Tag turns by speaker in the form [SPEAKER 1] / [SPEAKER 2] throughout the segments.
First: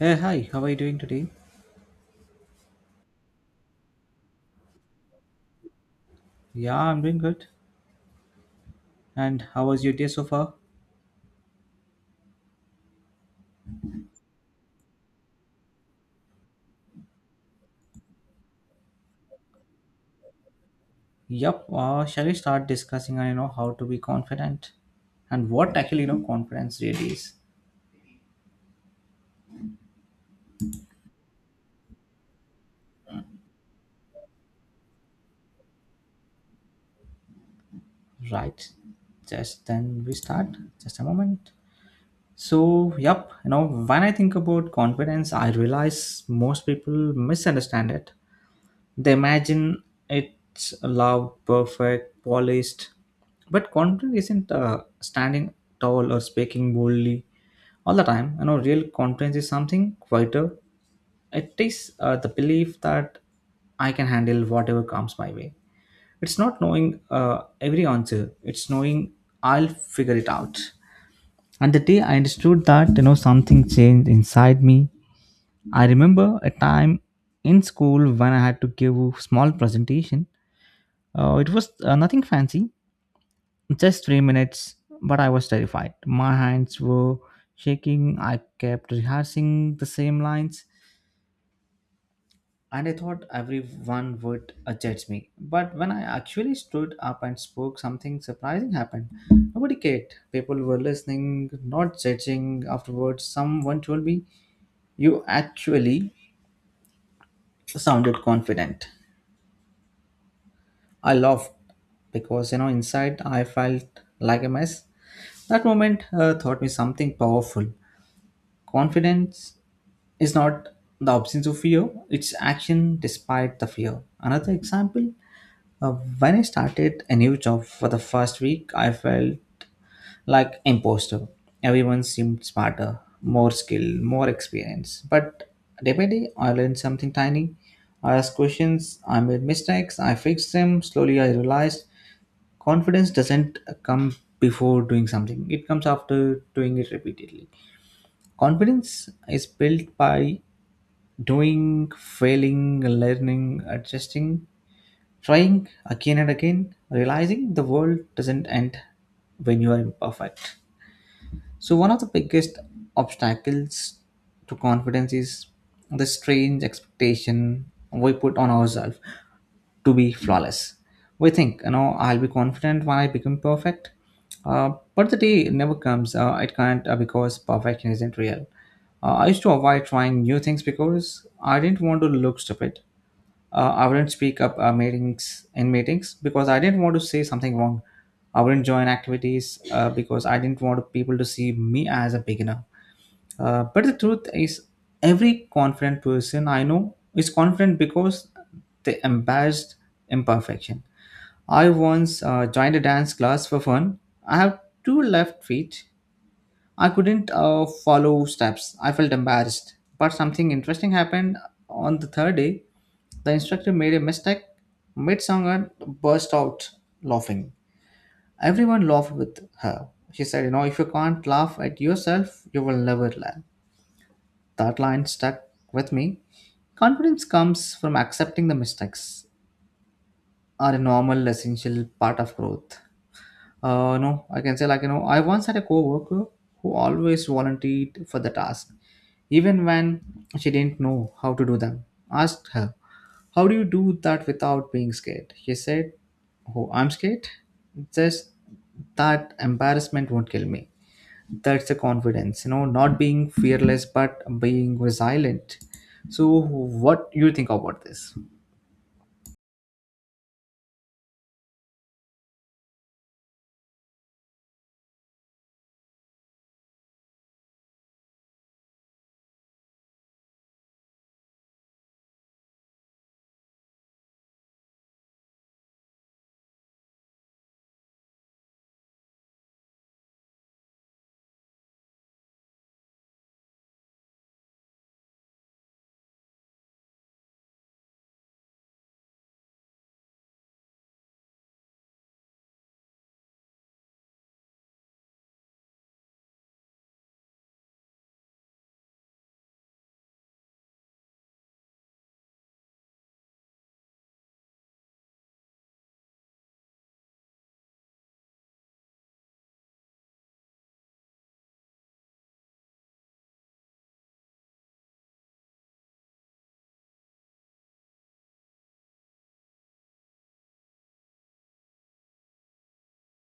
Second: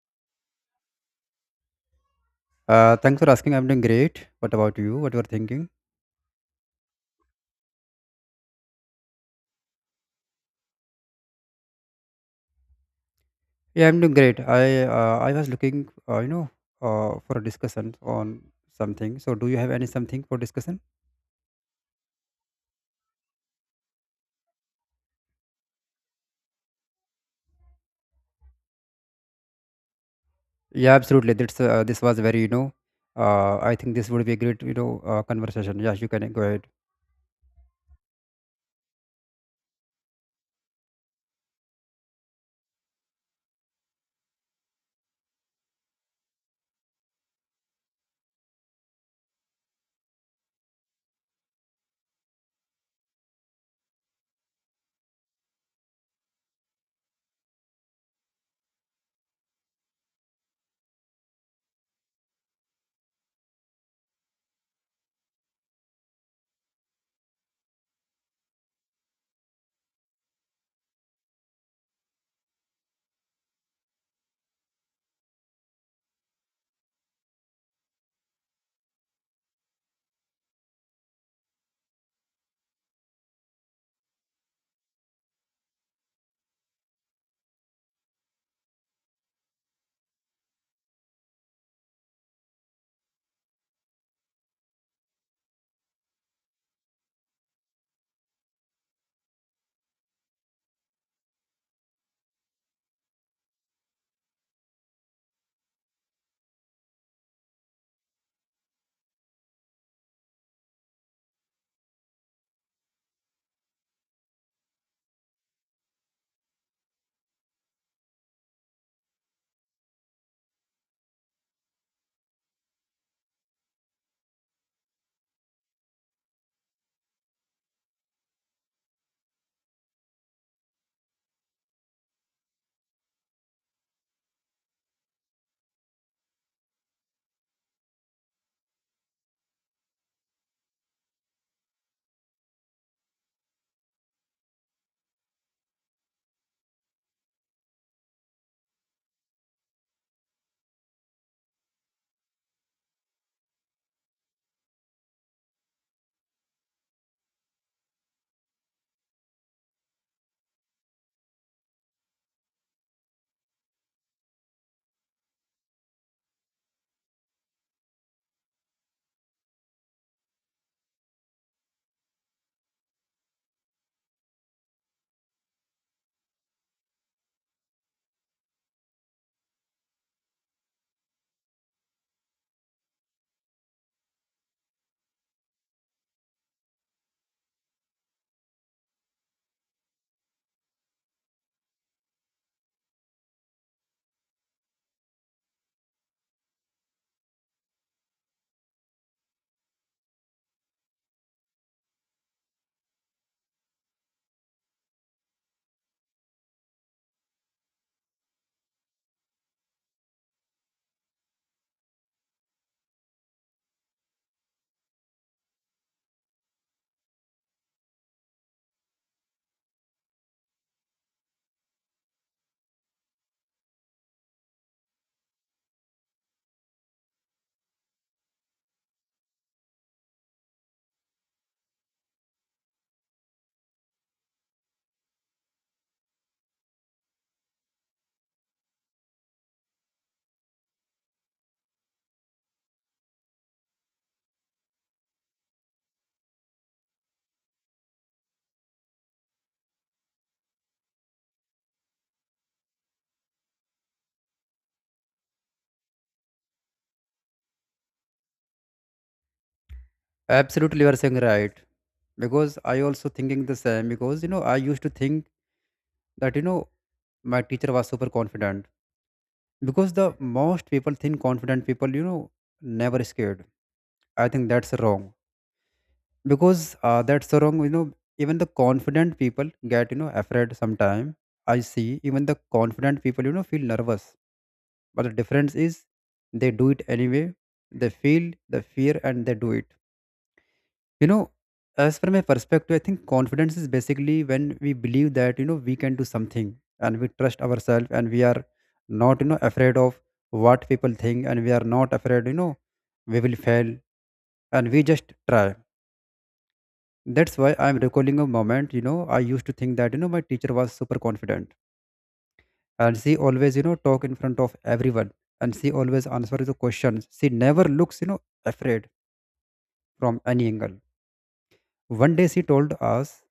[SPEAKER 1] Hey, hi, how are you doing today?
[SPEAKER 2] Thanks for asking. I'm doing great. What about you? What you are thinking?
[SPEAKER 1] Yeah, I'm doing good. And how was your day so far?
[SPEAKER 2] Yeah, I'm doing great. I was looking for a discussion on something. So, do you have any something for discussion?
[SPEAKER 1] Yup, shall we start discussing, how to be confident and what actually, confidence really is?
[SPEAKER 2] Yeah, absolutely. That's this was very, you know, I think this would be a great conversation. Yeah, you can go ahead.
[SPEAKER 1] Right. Just then we start. Just a moment. So, yup, when I think about confidence, I realize most people misunderstand it. They imagine it's loud, perfect, polished, but confidence isn't standing tall or speaking boldly all the time. Real confidence is something quieter. It is the belief that I can handle whatever comes my way. It's not knowing every answer. It's knowing I'll figure it out. And the day I understood that, something changed inside me. I remember a time in school when I had to give a small presentation, it was nothing fancy, just 3 minutes, but I was terrified. My hands were shaking. I kept rehearsing the same lines, and I thought everyone would judge me. But when I actually stood up and spoke, something surprising happened. Nobody cared. People were listening, not judging. Afterwards, someone told me, "You actually sounded confident." I laughed because, inside I felt like a mess. That moment taught me something powerful. Confidence is not the absence of fear, it's action despite the fear. Another example, uh, when I started a new job for the first week, I felt like imposter. Everyone seemed smarter, more skilled, more experienced. But day by day, I learned something tiny. I asked questions, I made mistakes, I fixed them. Slowly, I realized confidence doesn't come before doing something, it comes after doing it repeatedly. Confidence is built by doing, failing, learning, adjusting, trying again and again, realizing the world doesn't end when you are imperfect. So, one of the biggest obstacles to confidence is the strange expectation we put on ourselves to be flawless. We think, I'll be confident when I become perfect. But the day never comes. It can't, because perfection isn't real. I used to avoid trying new things because I didn't want to look stupid. I wouldn't speak up meetings in meetings because I didn't want to say something wrong. I wouldn't join activities because I didn't want people to see me as a beginner. But the truth is, every confident person I know is confident because they embraced imperfection. I once joined a dance class for fun. I have two left feet, I couldn't follow steps. I felt embarrassed. But something interesting happened on the third day. The instructor made a mistake mid song and burst out laughing. Everyone laughed with her. She said, "You know, if you can't laugh at yourself, you will never learn." That line stuck with me. Confidence comes from accepting the mistakes are a normal, essential part of growth. No, I can say like I once had a coworker who always volunteered for the task, even when she didn't know how to do them. Asked her, "How do you do that without being scared?" She said, "Oh, I'm scared. Just that embarrassment won't kill me. That's the confidence, you know, not being fearless but being resilient." So, what you think about this?
[SPEAKER 2] Absolutely, you are saying right. Because I also thinking the same. Because I used to think that my teacher was super confident. Because the most people think confident people, never scared. I think that's wrong because that's so wrong, even the confident people get afraid sometime. I see even the confident people feel nervous, but the difference is they do it anyway. They feel the fear and they do it you know as from my perspective, I think confidence is basically when we believe that we can do something, and we trust ourselves, and we are not afraid of what people think, and we are not afraid we will fail, and we just try. That's why I'm recalling a moment. I used to think that, my teacher was super confident, and she always, talk in front of everyone, and she always answer the questions. She never looks, afraid from any angle. One day she told us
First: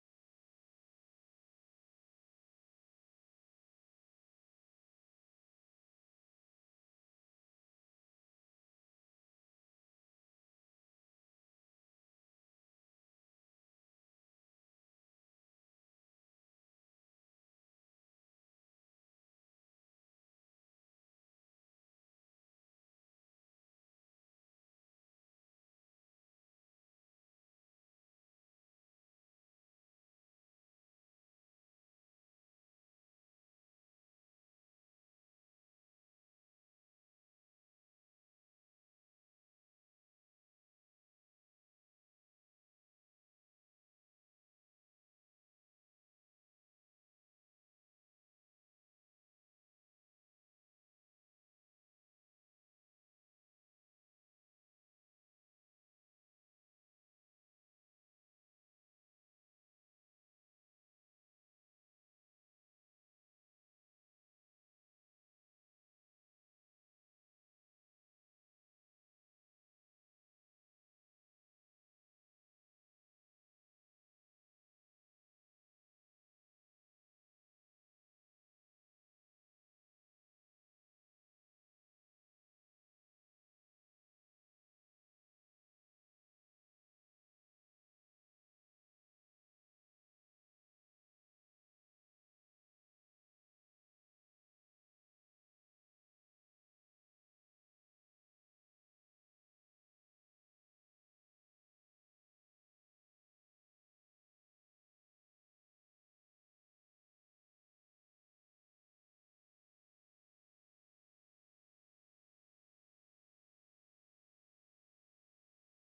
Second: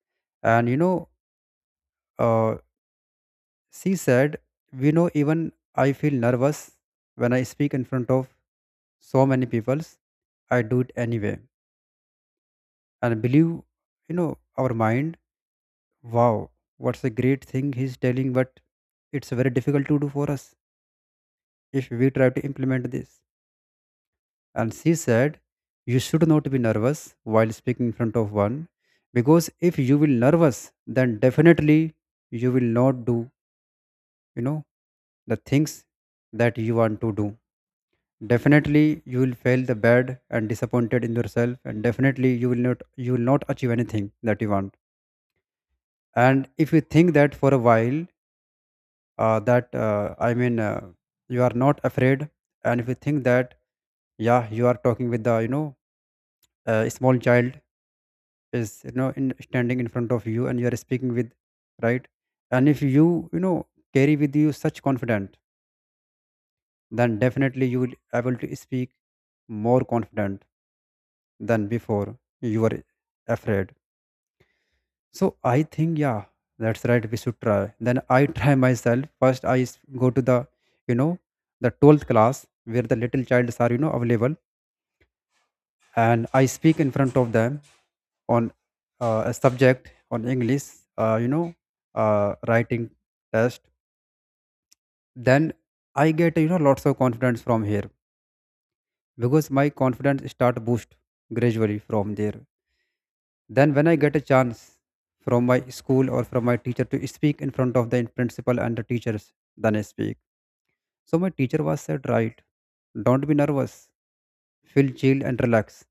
[SPEAKER 2] and, uh, she said, we know even I feel nervous when I speak in front of so many peoples. I do it anyway and believe, our mind. Wow, what's a great thing he's telling, but it's very difficult to do for us if we try to implement this. And she said, you should not be nervous while speaking in front of one, because if you will nervous, then definitely you will not do, you know, the things that you want to do. Definitely you will fail the bad and disappointed in yourself, and definitely you will not achieve anything that you want. And if you think that for a while, that I mean, you are not afraid. And if you think that, yeah, you are talking with the a small child is in standing in front of you, and you are speaking with, right. And if you you know carry with you such confident, then definitely you will able to speak more confident than before you were afraid. So I think, yeah, that's right. We should try. Then I try myself. First, go to you know, the 12th class where the little childs are, available, and I speak in front of them on a subject on English, uh, you know, writing test. Then I get, lots of confidence from here because my confidence start boost gradually from there. Then, when I get a chance from my school or from my teacher to speak in front of the principal and the teachers, then I speak. So, my teacher was said, right, don't be nervous, feel chill and relax,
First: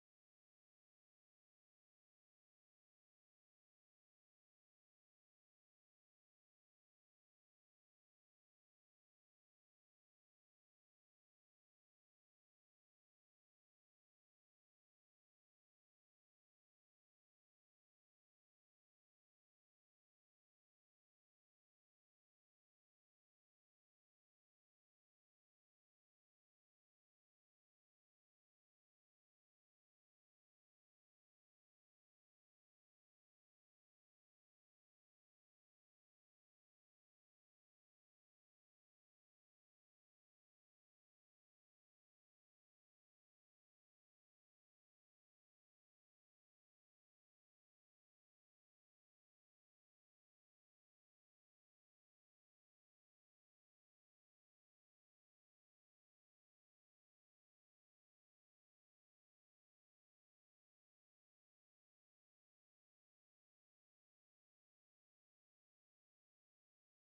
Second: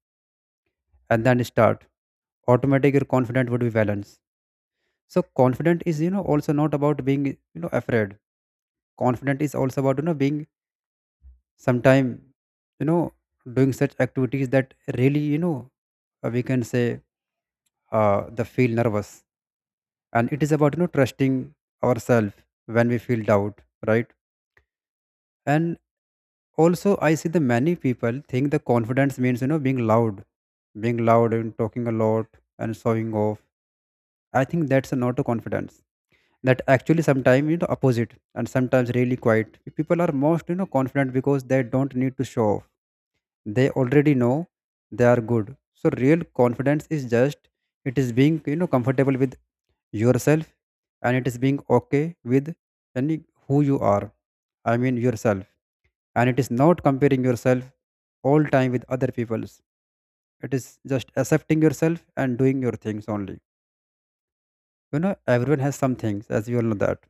[SPEAKER 2] and then start. Automatic, your confidence would be balanced. So, confident is, also not about being, afraid. Confident is also about, being sometime, you know, doing such activities that really, we can say, the feel nervous, and it is about trusting ourselves when we feel doubt, right. And also I see the many people think the confidence means being loud, being loud and talking a lot and showing off. I think that's not a confidence. That actually sometimes opposite, and sometimes really quiet people are most confident because they don't need to show off. They already know they are good. So real confidence is just, it is being comfortable with yourself, and it is being okay with any who you are, I mean yourself, and it is not comparing yourself all time with other people's. It is just accepting yourself and doing your things only. You know, everyone has some things, as you all know that,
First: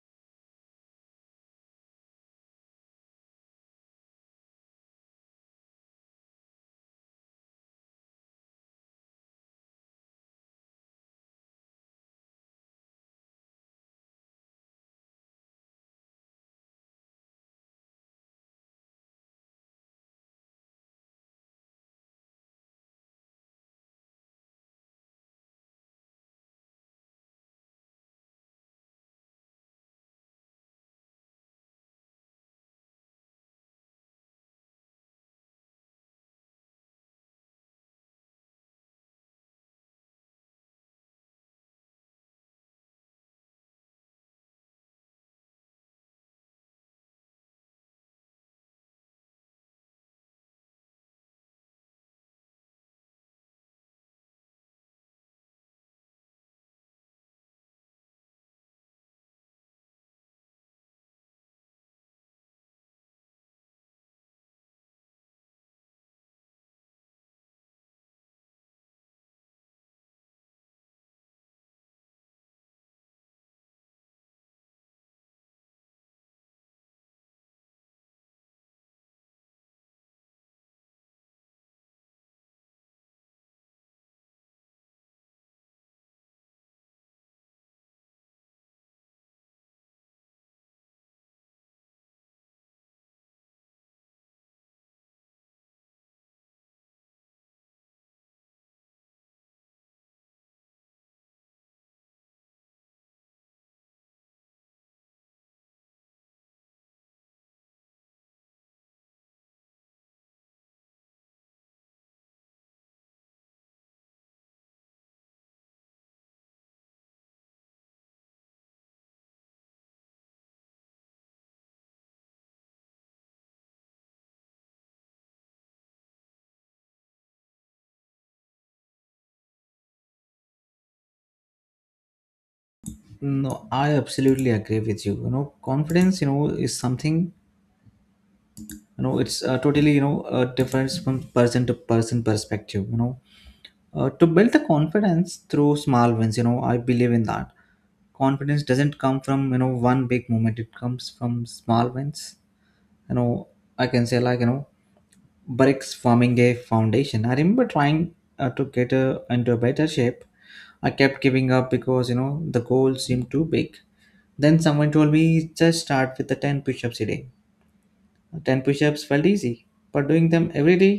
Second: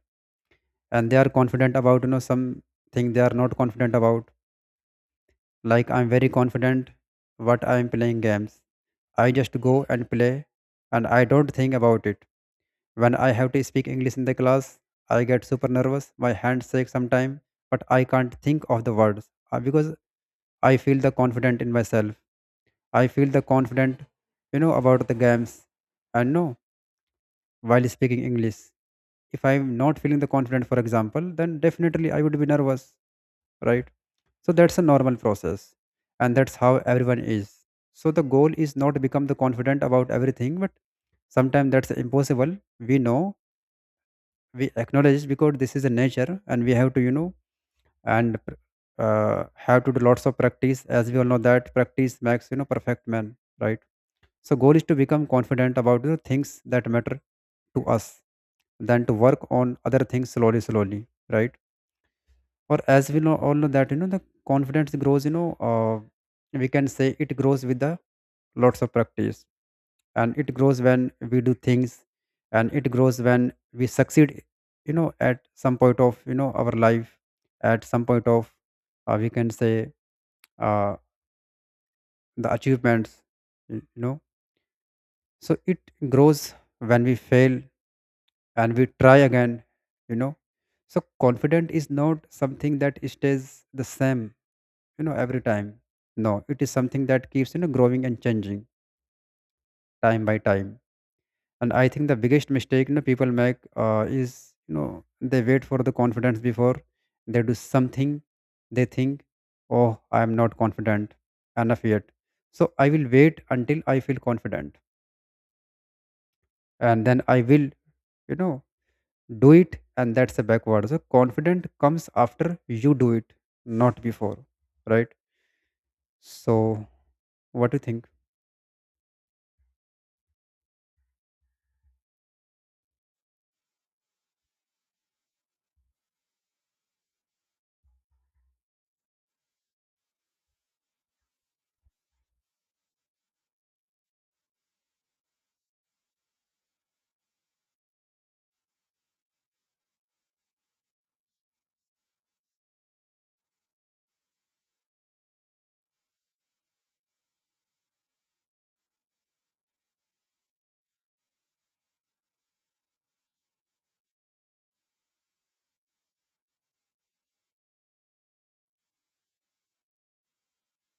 [SPEAKER 2] and they are confident about something they are not confident about. Like, I'm very confident what I'm playing games. I just go and play, and I don't think about it. When I have to speak English in the class, I get super nervous. My hands shake sometimes, but I can't think of the words, because I feel the confident in myself. I feel the confident, about the games. And no, while speaking English, if I'm not feeling the confident, for example, then definitely I would be nervous, right? So that's a normal process, and that's how everyone is. So the goal is not to become the confident about everything, but sometimes that's impossible. We know, we acknowledge because this is a nature, and we have to, you know, and pr- have to do lots of practice. As we all know that practice makes perfect man, right? So goal is to become confident about the things that matter to us, than to work on other things slowly, slowly, right? Or as we know all know that the confidence grows, we can say it grows with the lots of practice, and it grows when we do things, and it grows when we succeed, at some point of our life, at some point of, we can say, uh, the achievements, you you know so it grows when we fail and we try again, you know. So confident is not something that stays the same every time. No, it is something that keeps growing and changing time by time. And I think the biggest mistake people make, is they wait for the confidence before they do something. They think, oh, I am not confident enough yet, so I will wait until I feel confident, and then I will you know do it. And that's a backward. So confident comes after you do it, not before, right? So what do you think?
[SPEAKER 1] No, I absolutely agree with you. Confidence, is something, it's totally, difference from person to person perspective, to build the confidence through small wins, I believe in that. Confidence doesn't come from, one big moment, it comes from small wins. you know I can say like, bricks forming a foundation. I remember trying to get into a better shape. I kept giving up because, the goal seemed too big. Then someone told me, just start with the 10 push-ups a day. 10 push-ups felt easy, but doing them every day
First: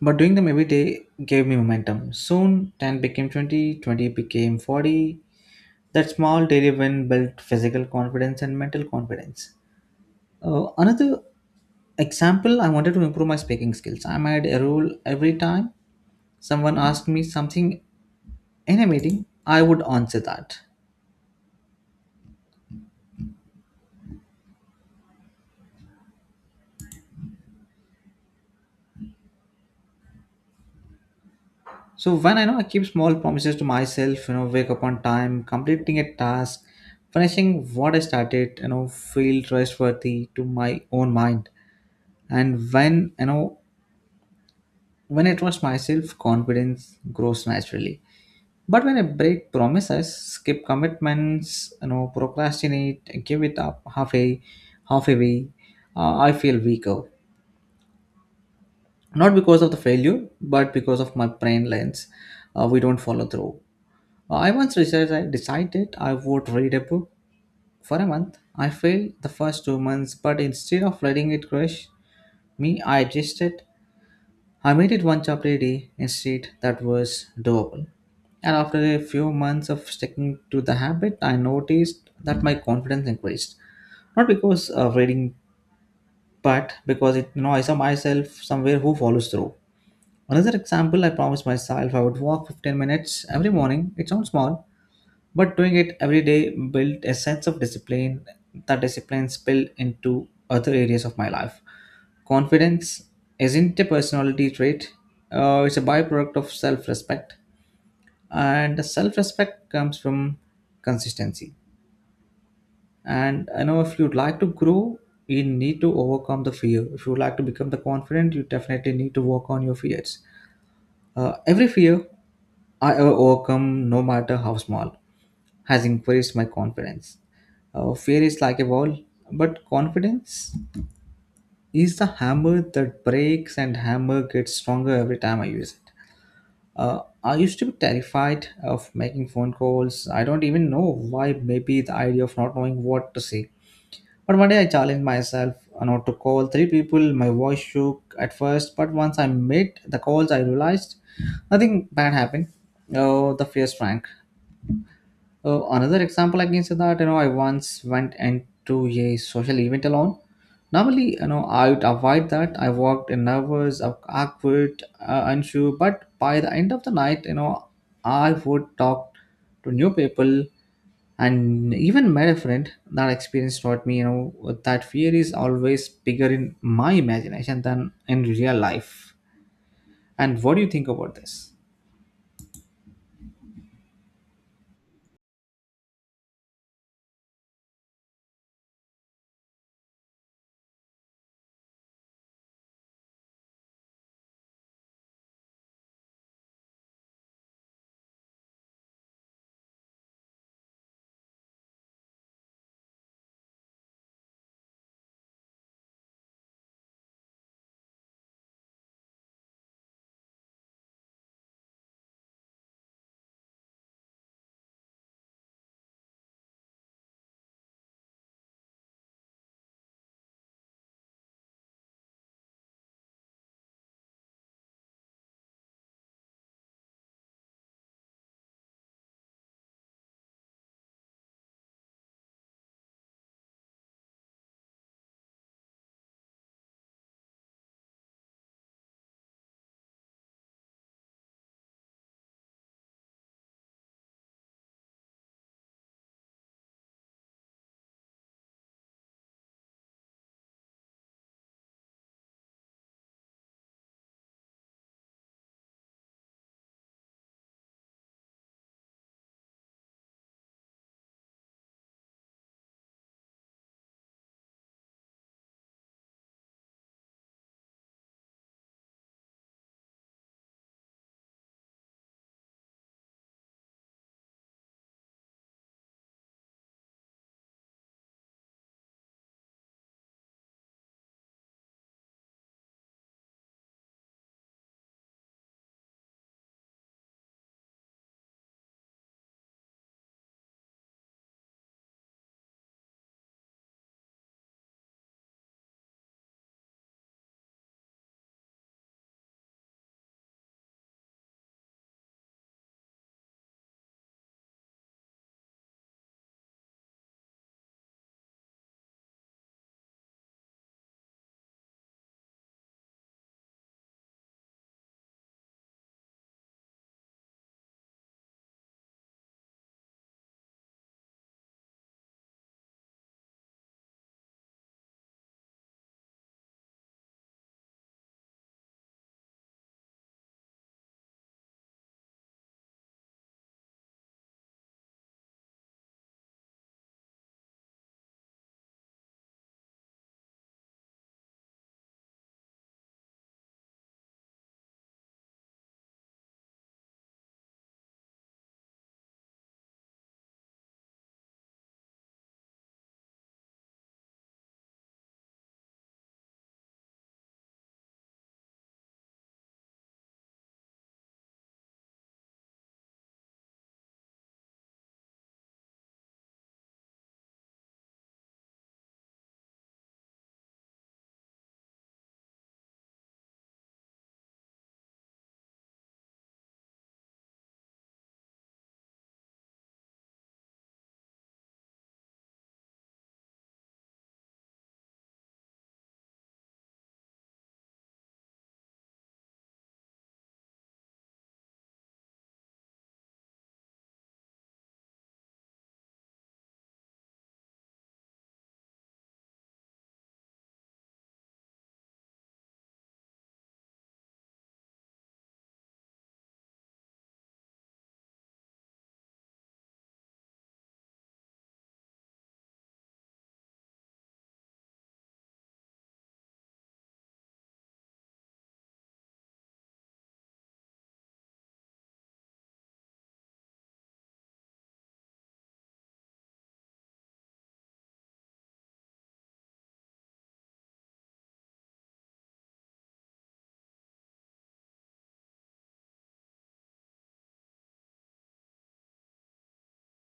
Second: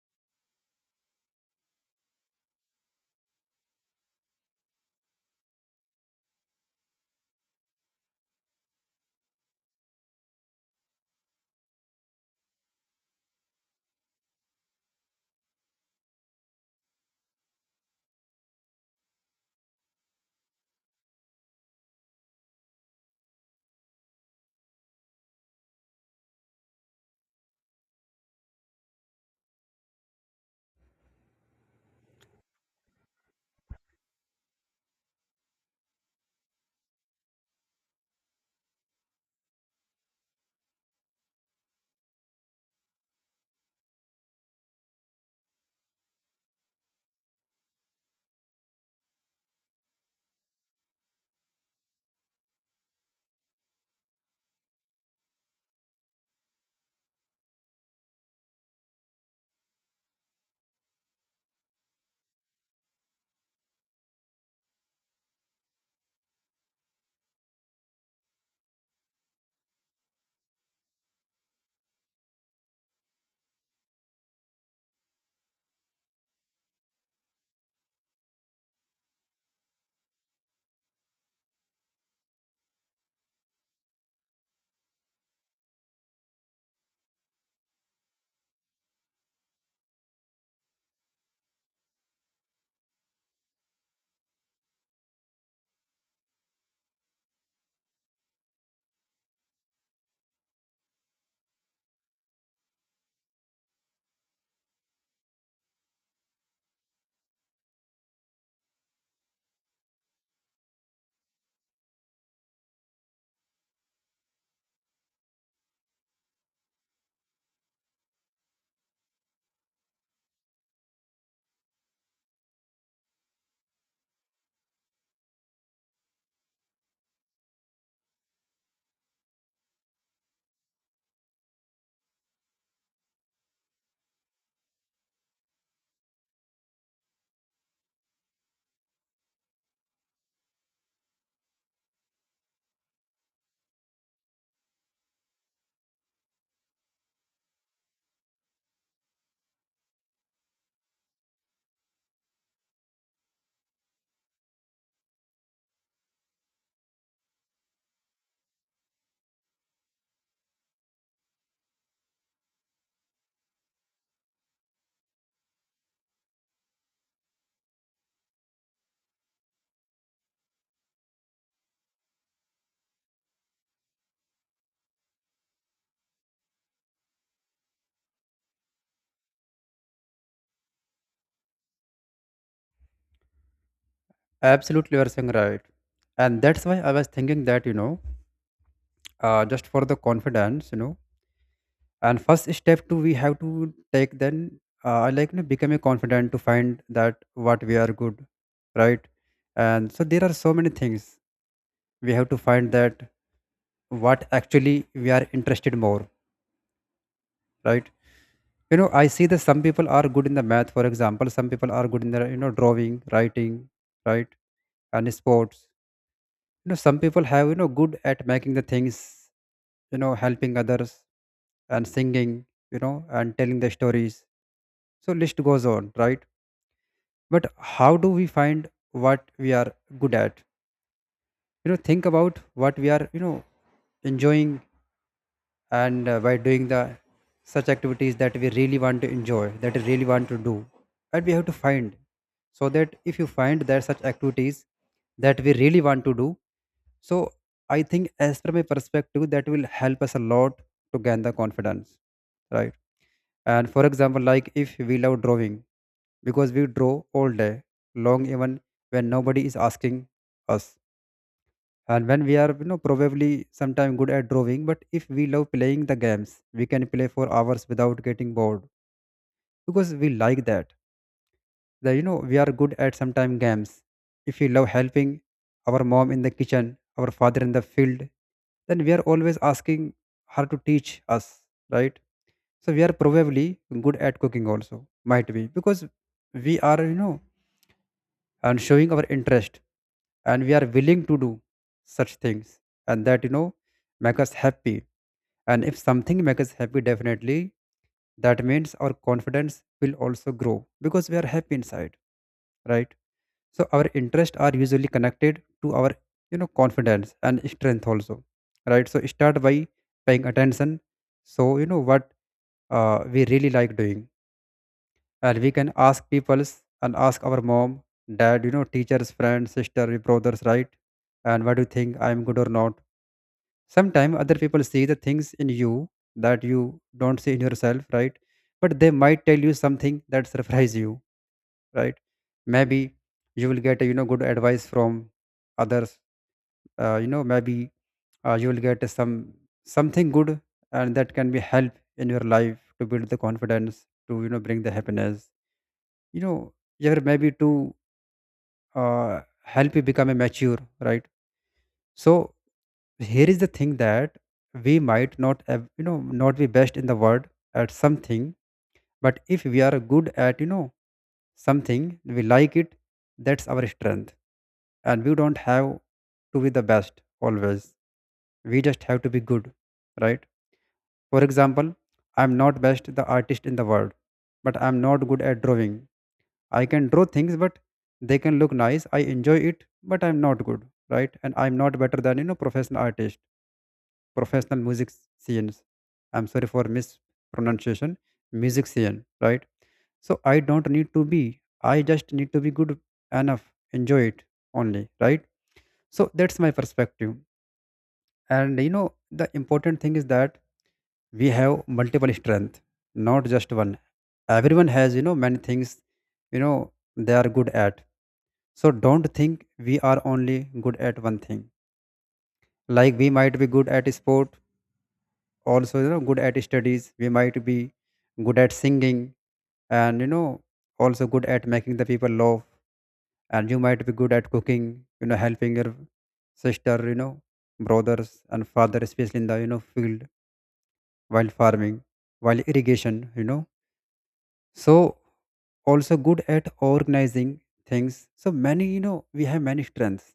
[SPEAKER 1] but doing them every day gave me momentum. Soon, 10 became 20, 20 became 40. That small daily win built physical confidence and mental confidence. Another example, I wanted to improve my speaking skills. I made a rule, every time someone asked me something in a meeting, I would answer that. So when I know I keep small promises to myself, wake up on time, completing a task, finishing what I started, feel trustworthy to my own mind. And when, when I trust myself, confidence grows naturally. But when I break promises, skip commitments, procrastinate, give it up halfway, halfway way, I feel weaker, not because of the failure but because of my brain lens, we don't follow through. I once researched, I decided I would read a book for a month. I failed the first 2 months, but instead of letting it crush me, I adjusted. I made it one chocolate day instead, that was doable. And after a few months of sticking to the habit, I noticed that my confidence increased. Not because of reading, but because it, I saw myself somewhere who follows through. Another example, I promised myself I would walk 15 minutes every morning. It sounds small, but doing it every day built a sense of discipline. That discipline spilled into other areas of my life. Confidence isn't a personality trait, it's a byproduct of self respect. And self respect comes from consistency. And I know if you'd like to grow, you need to overcome the fear. If you'd like to become the confident, you definitely need to work on your fears. Every fear I ever overcome, no matter how small, has increased my confidence. Fear is like a wall, but confidence is the hammer that breaks, and hammer gets stronger every time I use it. I used to be terrified of making phone calls. I don't even know why, maybe the idea of not knowing what to say. But one day I challenged myself not to call three people. My voice shook at first, but once I made the calls, I realized nothing bad happened. Oh, the fear shrank. Another example against that, I once went into a social event alone. Normally, I would avoid that. I walked in nervous, awkward, unsure. But by the end of the night, I would talk to new people and even met a friend. That experience taught me, that fear is always bigger in my imagination than in real life. And what do you think about this?
[SPEAKER 2] Absolutely, you are saying right. And that's why I was thinking that, just for the confidence, and first step to we have to take then, like, becoming confident to find that what we are good, right? And so there are so many things we have to find that what actually we are interested more, right? You know, I see that some people are good in the math, for example, some people are good in the, drawing, writing, right? And sports, some people have good at making the things, helping others, and singing, you know and telling the stories. So list goes on, right? But how do we find what we are good at? Think about what we are enjoying, and by doing the such activities that we really want to enjoy, that we really want to do, and we have to find. So that if you find there are such activities that we really want to do, so I think as from a perspective that will help us a lot to gain the confidence, right? And for example, like if we love drawing, because we draw all day long, even when nobody is asking us, and when we are probably sometime good at drawing. But if we love playing the games, we can play for hours without getting bored because we like that, the you know we are good at sometime games. If we love helping our mom in the kitchen, our father in the field, then we are always asking her to teach us, right? So we are probably good at cooking also, might be because we are, and showing our interest and we are willing to do such things, and that, make us happy. And if something makes us happy, definitely that means our confidence will also grow, because we are happy inside, right? So our interests are usually connected to our, confidence and strength also, right? So start by paying attention, so you know what we really like doing. And we can ask people's, and ask our mom, dad, teachers, friends, sister, brothers, right? And what do you think, I'm good or not? Sometimes other people see the things in you that you don't see in yourself, right? But they might tell you something that surprise you, right? Maybe you will get good advice from others. Maybe you will get some something good, and that can be help in your life to build the confidence, to bring the happiness, you know yeah, maybe to uh, help you become a mature, right? So here is the thing, that we might not have, not be best in the world at something, but if we are good at something we like it, that's our strength. And we don't have to be the best always, we just have to be good, right? For example, I'm not best the artist in the world, but I'm not good at drawing. I can draw things, but they can look nice, I enjoy it, but I'm not good, right? And I'm not better than, professional artist, professional music scenes. I'm sorry for mispronunciation, music scene, right? So I don't need to be, I just need to be good enough, enjoy it only, right? So that's my perspective. And, the important thing is that we have multiple strength, not just one. Everyone has, many things, they are good at. So don't think we are only good at one thing. Like we might be good at sport, also good at studies, we might be good at singing, and also good at making the people laugh, and you might be good at cooking, helping your sister, brothers and father, especially in the field, while farming, while irrigation, so also good at organizing things. So many, we have many strengths.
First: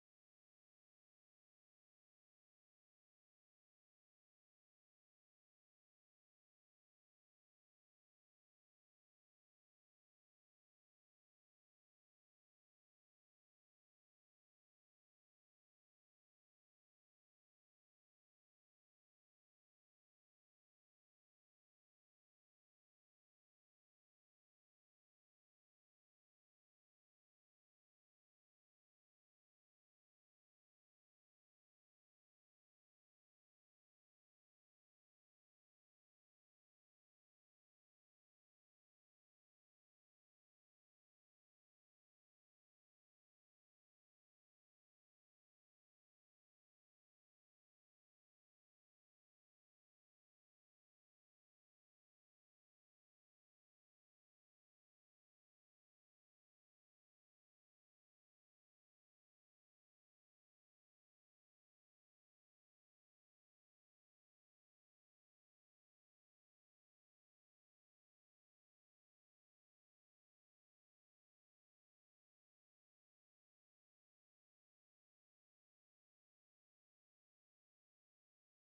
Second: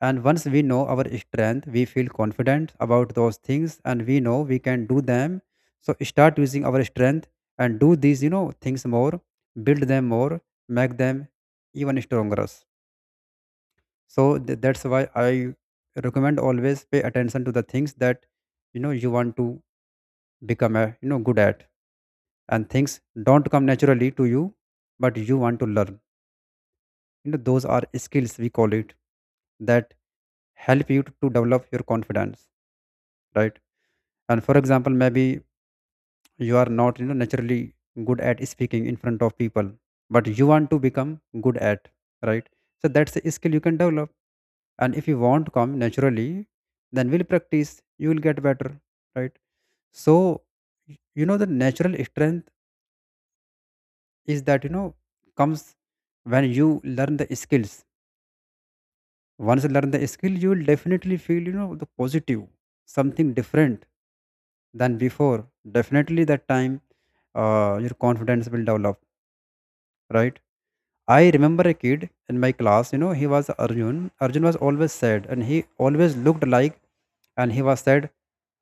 [SPEAKER 2] And once we know our strength, we feel confident about those things and we know we can do them. So start using our strength and do these, things more, build them more, make them even stronger. So that's why I recommend, always pay attention to the things that, you want to become a, good at, and things don't come naturally to you, but you want to learn. You know, those are skills we call it that help you to develop your confidence, right? And for example, maybe you are not, naturally good at speaking in front of people, but you want to become good at, right? So that's a skill you can develop. And if you want to come naturally, then will practice, you will get better, right? So the natural strength is that, comes when you learn the skills. Once you learn the skill, you will definitely feel, the positive, something different than before. Definitely that time your confidence will develop, right? I remember a kid in my class, he was Arjun. Arjun was always sad and he always looked like, and he was sad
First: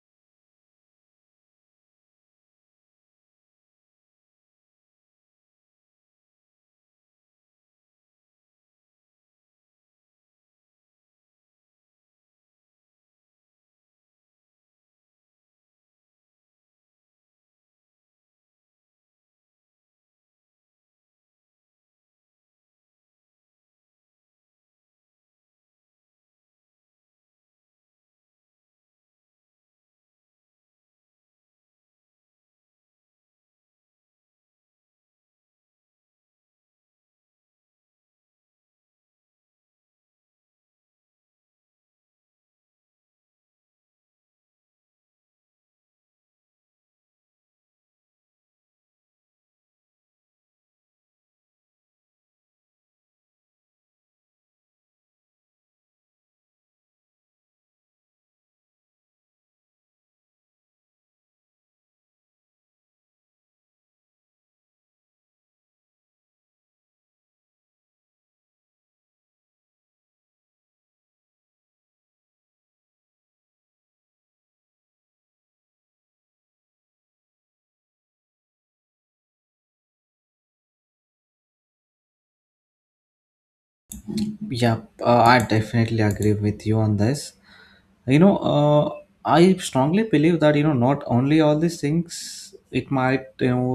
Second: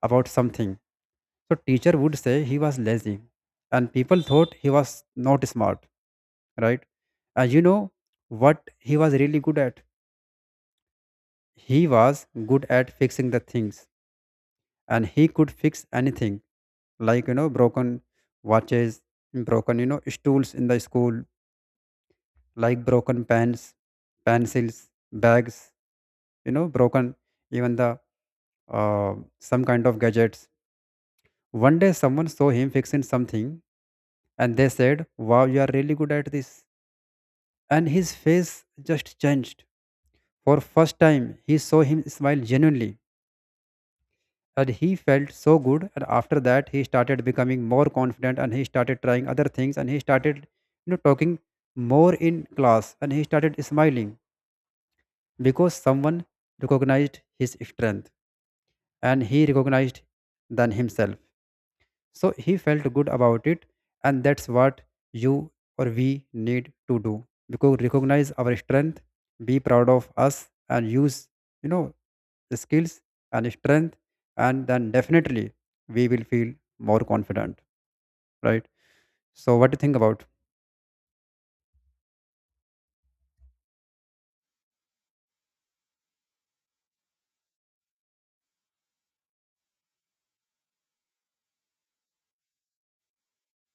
[SPEAKER 2] about something. So teacher would say he was lazy, and people thought he was not smart, right? And you know what he was really good at? He was good at fixing the things, and he could fix anything, like broken watches, broken, stools in the school, like broken pens, pencils, bags, broken even the some kind of gadgets. One day someone saw him fixing something, and they said, wow, you are really good at this. And his face just changed. For first time he saw him smile genuinely, and he felt so good. And after that he started becoming more confident, and he started trying other things, and he started, talking more in class, and he started smiling, because someone recognized his strength, and he recognized than himself. So he felt good about it, and that's what you or we need to do. Because recognize our strength, be proud of us, and use, you know the skills and strength, and then definitely we will feel more confident, right? So what do you think about?
[SPEAKER 1] Yeah, I definitely agree with you on this. you know uh, I strongly believe that, not only all these things, it might,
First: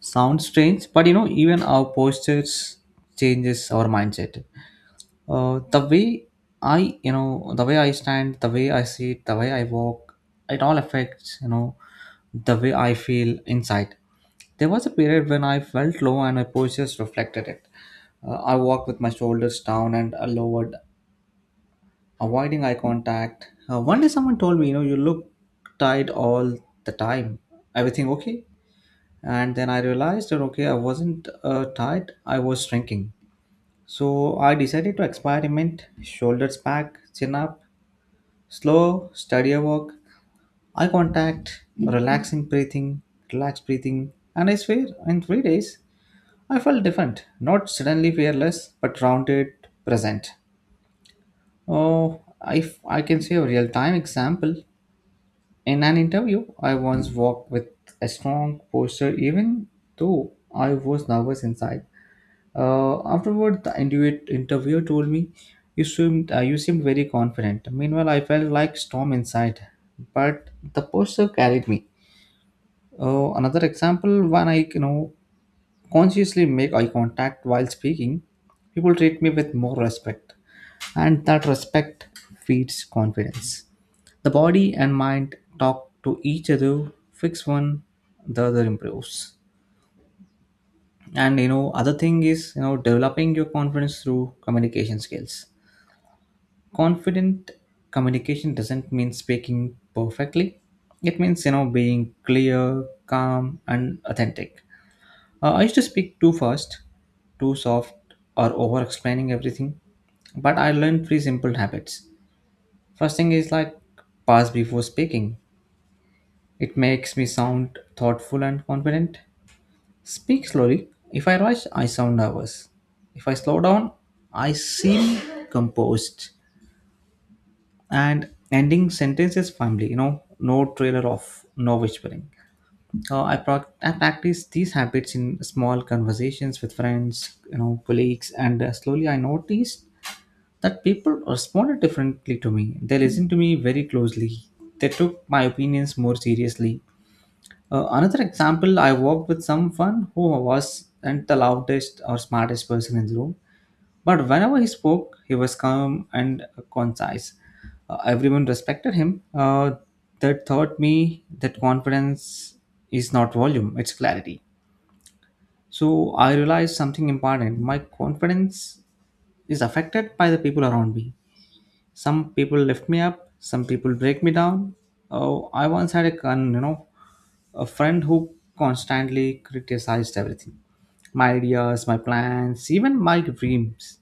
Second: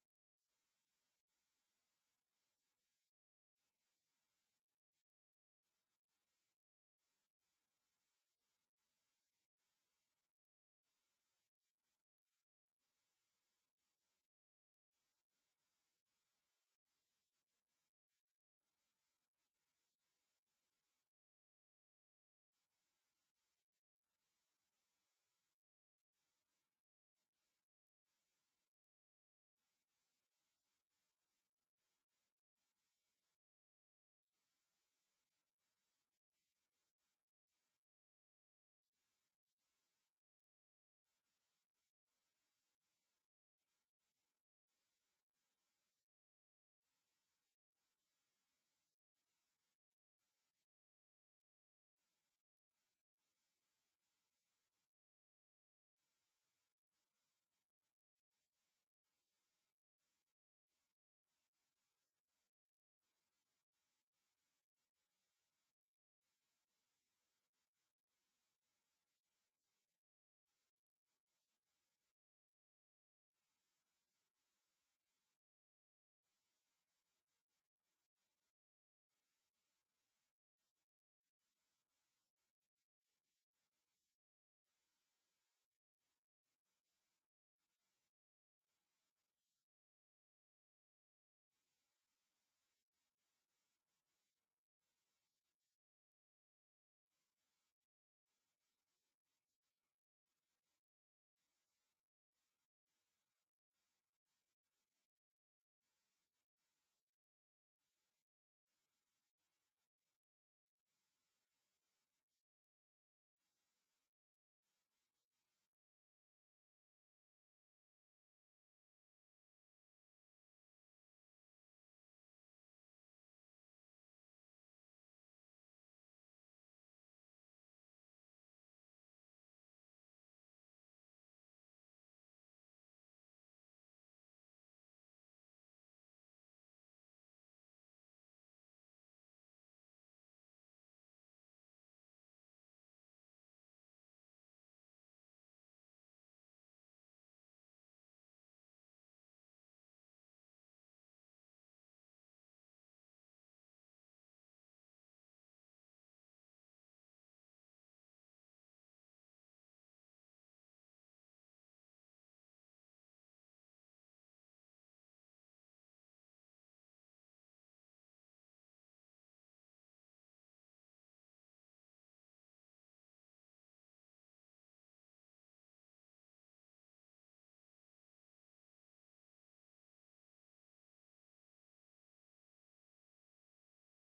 [SPEAKER 1] sound strange, but, even our postures changes our mindset. The way I, the way I stand, the way I sit, the way I walk, it all affects, the way I feel inside. There was a period when I felt low and my postures reflected it. I walked with my shoulders down and lowered, avoiding eye contact. One day someone told me, you look tired all the time. Everything okay? And then I realized that okay, I wasn't tired. I was shrinking. So I decided to experiment: shoulders back, chin up, slow, steadier walk, eye contact, relaxed breathing. And I swear, in 3 days, I felt different. Not suddenly fearless, but rounded, present. Oh, if I can say a real-time example, in an interview, I once walked with a strong posture even though I was nervous inside. Afterward, the interviewer told me, you seemed very confident. Meanwhile, I felt like storm inside, but the posture carried me. Another example, when I, consciously make eye contact while speaking, people treat me with more respect, and that respect feeds confidence. The body and mind talk to each other, fix one, the other improves. And, other thing is, developing your confidence through communication skills. Confident communication doesn't mean speaking perfectly. It means, being clear, calm, and authentic. I used to speak too fast, too soft, or over explaining everything, but I learned three simple habits. First thing is like pause before speaking. It makes me sound thoughtful and confident. Speak slowly. If I rush, I sound nervous. If I slow down, I seem composed. And ending sentences firmly, no trailer off, no whispering. I practice these habits in small conversations with friends, colleagues, and slowly I noticed that people responded differently to me. They listened to me very closely. They took my opinions more seriously. Another example, I worked with someone who wasn't the loudest or smartest person in the room, but whenever he spoke, he was calm and concise. Everyone respected him. That taught me that confidence is not volume, it's clarity. So I realized something important. My confidence is affected by the people around me. Some people lift me up, some people break me down. Oh, I once had a a friend who constantly criticized everything. My ideas, my plans, even my dreams.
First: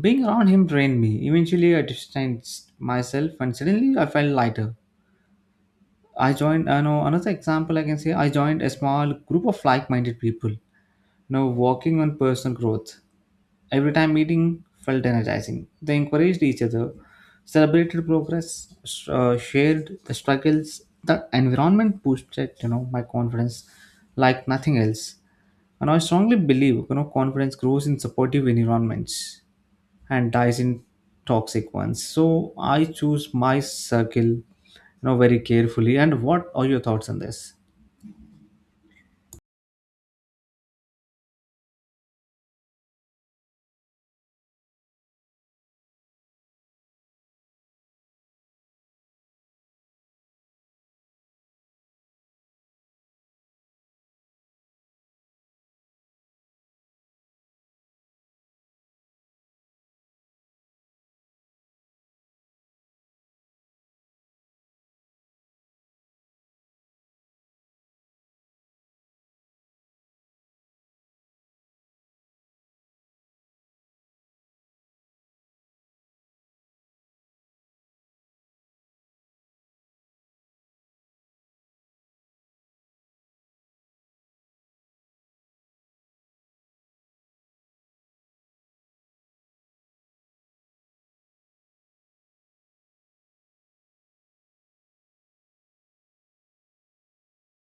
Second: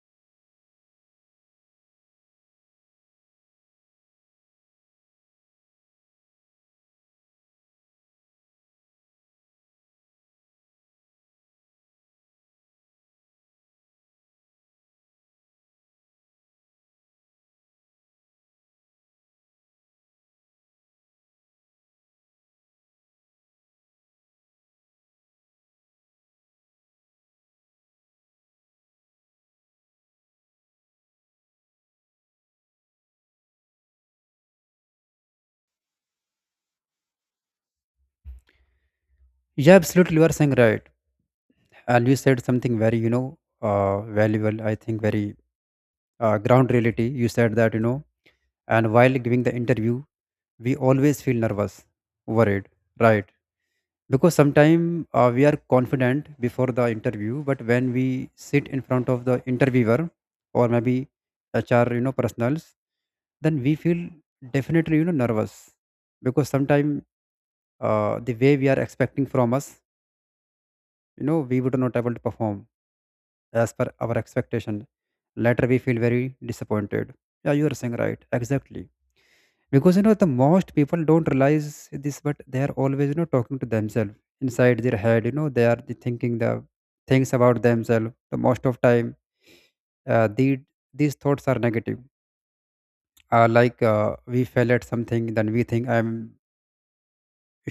[SPEAKER 1] Being around him drained me. Eventually, I distanced myself and suddenly I felt lighter. I joined, I know another example I can say, I joined a small group of like minded people, working on personal growth. Every time meeting felt energizing. They encouraged each other, celebrated progress, shared the struggles. The environment boosted, my confidence like nothing else. And I strongly believe, confidence grows in supportive environments and dies in toxic ones. So I choose my circle, very carefully. And what are your thoughts on this?
[SPEAKER 2] Yeah, absolutely, you are saying right, and you said something very, valuable. I think very ground reality. You said that, and while giving the interview, we always feel nervous, worried, right? Because sometimes we are confident before the interview, but when we sit in front of the interviewer, or maybe HR, personals, then we feel definitely, nervous. Because sometimes the way we are expecting from us, we would not able to perform as per our expectation. Later we feel very disappointed. Yeah, you are saying right, exactly. Because the most people don't realize this, but they are always, talking to themselves inside their head. You know, they are the thinking the things about themselves the most of time. The, these thoughts are negative. Like we fail at something, then we think, I'm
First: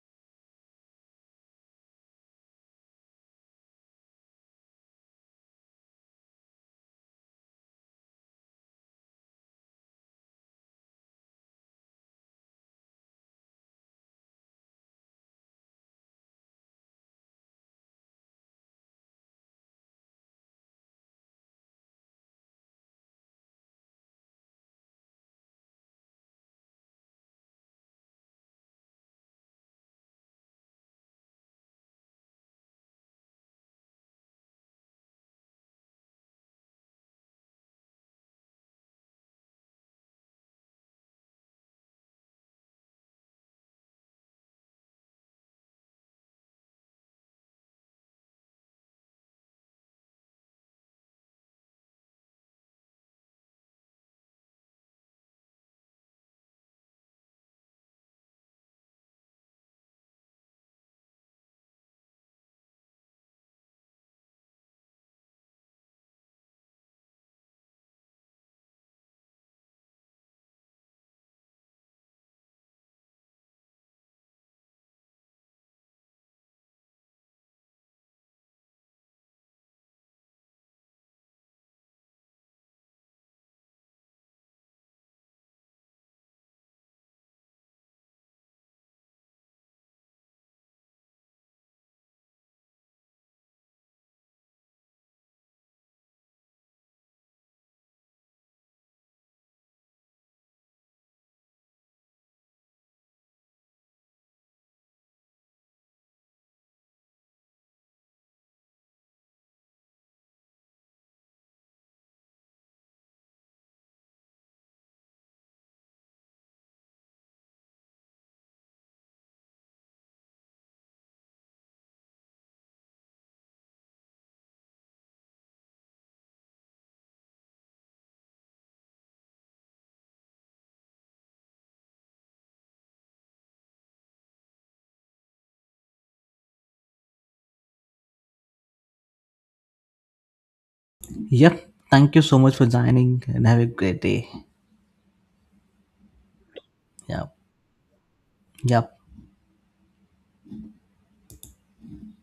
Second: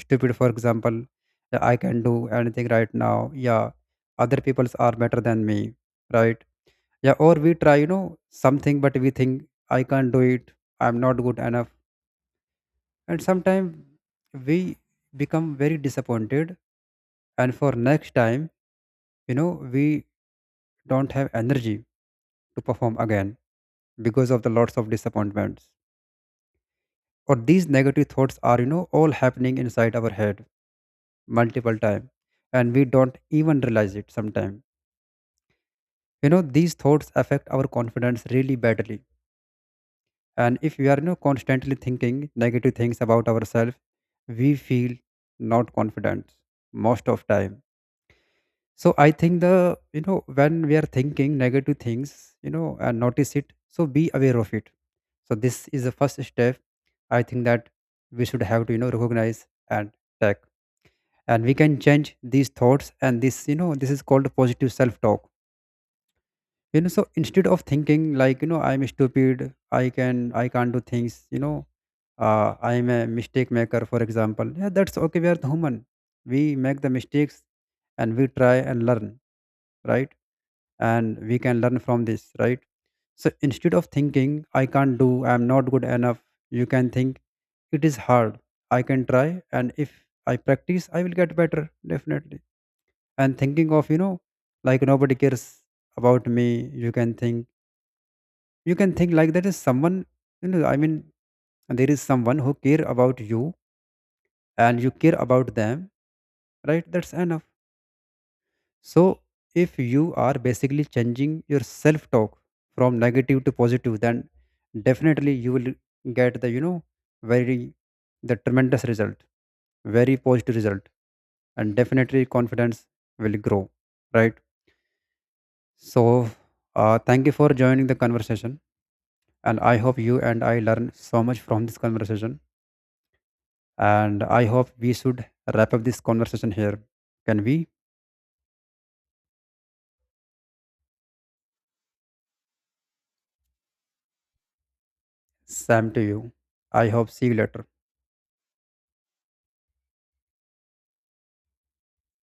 [SPEAKER 2] stupid, for example, that I can do anything right now. Yeah, other people's are better than me, right? Yeah, or we try, something, but we think, I can't do it, I'm not good enough. And sometimes we become very disappointed, and for next time, you know we don't have energy to perform again, because of the lots of disappointments. Or these negative thoughts are, all happening inside our head multiple time, and we don't even realize it sometimes. You know, these thoughts affect our confidence really badly. And if we are, constantly thinking negative things about ourselves, we feel not confident most of time. So I think the, when we are thinking negative things, and notice it, so be aware of it. So this is the first step, I think, that we should have to, recognize and take. And we can change these thoughts, and this, this is called positive self talk. You know, so instead of thinking like, I'm stupid, I can't do things, I'm a mistake maker, for example. Yeah, that's okay, we are the human, we make the mistakes, and we try and learn, right? And we can learn from this, right? So instead of thinking I can't do, I'm not good enough, you can think, it is hard, I can try, and if I practice I will get better, definitely. And thinking of, like nobody cares about me, you can think you can think like, that is someone, I mean, there is someone who care about you, and you care about them, right? That's enough. So, if you are basically changing your self talk from negative to positive, then definitely you will get the, very, the tremendous result, very positive result, and definitely confidence will grow, right? So, thank you for joining the conversation. And I hope you and I learn so much from this conversation. And I hope we should wrap up this conversation here. Can we?
[SPEAKER 1] Yep. Thank you so much for joining and have a great day.
[SPEAKER 2] Sam to you. I hope see
[SPEAKER 1] Yep.
[SPEAKER 2] you later.
[SPEAKER 1] Yep.